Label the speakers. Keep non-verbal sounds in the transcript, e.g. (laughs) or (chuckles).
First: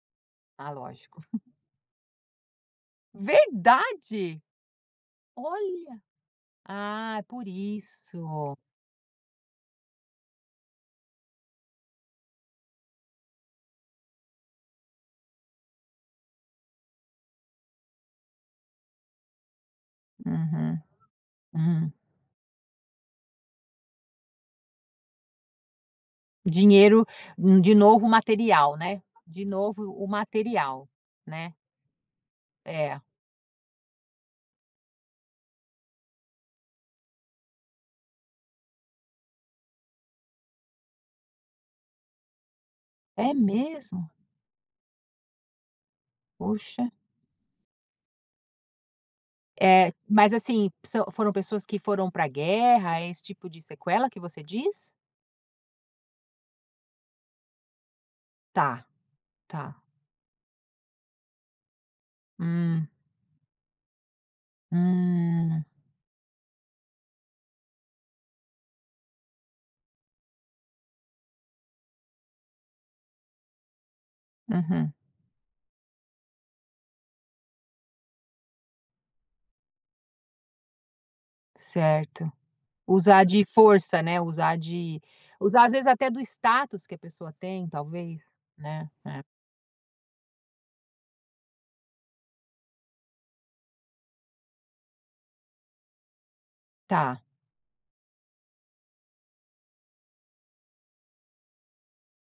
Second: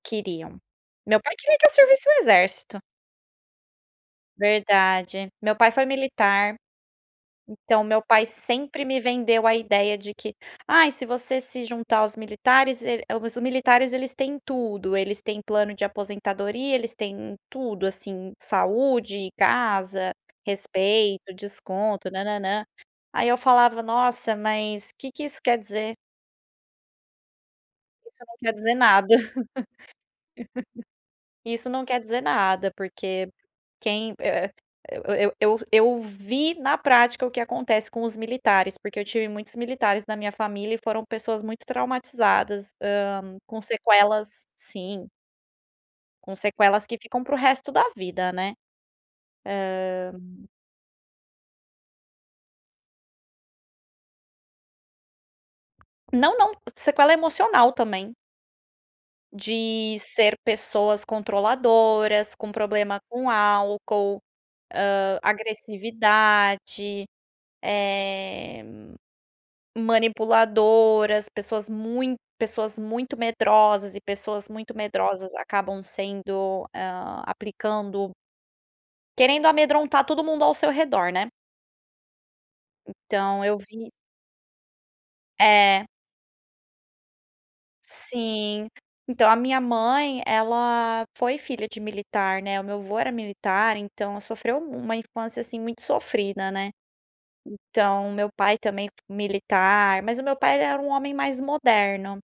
Speaker 1: Queriam.
Speaker 2: Ah, lógico.
Speaker 1: Meu pai
Speaker 2: (chuckles)
Speaker 1: queria que eu servisse o exército.
Speaker 2: Verdade?
Speaker 1: Verdade. Meu pai foi
Speaker 2: Olha!
Speaker 1: militar,
Speaker 2: Ah, por
Speaker 1: então meu pai
Speaker 2: isso.
Speaker 1: sempre me vendeu a ideia de que: "Ai, se você se juntar aos militares, el Os militares eles têm tudo, eles têm plano de aposentadoria, eles têm tudo, assim, saúde, casa,
Speaker 2: Uhum,
Speaker 1: respeito,
Speaker 2: hum.
Speaker 1: desconto, nã-nã-nã". Eu falava: "Nossa, mas que que isso quer dizer?"
Speaker 2: Dinheiro hum, de novo o
Speaker 1: Isso não quer dizer
Speaker 2: material, né.
Speaker 1: nada.
Speaker 2: De novo o material,
Speaker 1: (laughs)
Speaker 2: né.
Speaker 1: Isso não quer dizer nada,
Speaker 2: É.
Speaker 1: porque quem eh, eu eu eu vi na prática o que acontece com os militares. Porque eu tive muitos militares na minha família e foram pessoas muito traumatizadas, hã,
Speaker 2: É
Speaker 1: com
Speaker 2: mesmo?
Speaker 1: sequelas sim. Com sequelas
Speaker 2: Poxa.
Speaker 1: que ficam para o resto da vida, né.
Speaker 2: Eh,
Speaker 1: Hã.
Speaker 2: mas assim, se o foram pessoas que foram pra guerra, é esse tipo de sequela que você diz?
Speaker 1: Não, não. Sequela emocional, também.
Speaker 2: Tá, tá.
Speaker 1: De ser pessoas controladoras, com
Speaker 2: Hum.
Speaker 1: problema com álcool, hã,
Speaker 2: Hum.
Speaker 1: agressividade, eh, manipuladoras, pessoas mui pessoas muito medrosas e pessoas muito
Speaker 2: Uhum.
Speaker 1: medrosas acabam sendo hã, aplicando Querendo amedrontar todo mundo ao seu redor, né?
Speaker 2: Certo. Usar
Speaker 1: Então
Speaker 2: de
Speaker 1: eu vi
Speaker 2: força, né, usar de usar às vezes
Speaker 1: É.
Speaker 2: até do status que a pessoa tem talvez,
Speaker 1: Sim.
Speaker 2: né, é.
Speaker 1: Então, a minha mãe, ela foi filha de militar, né, o meu avô era militar. Então ela sofreu mu uma infância, assim, muito sofrida, né.
Speaker 2: Tá.
Speaker 1: Então o meu pai também f militar. Mas o meu pai era um homem mais moderno.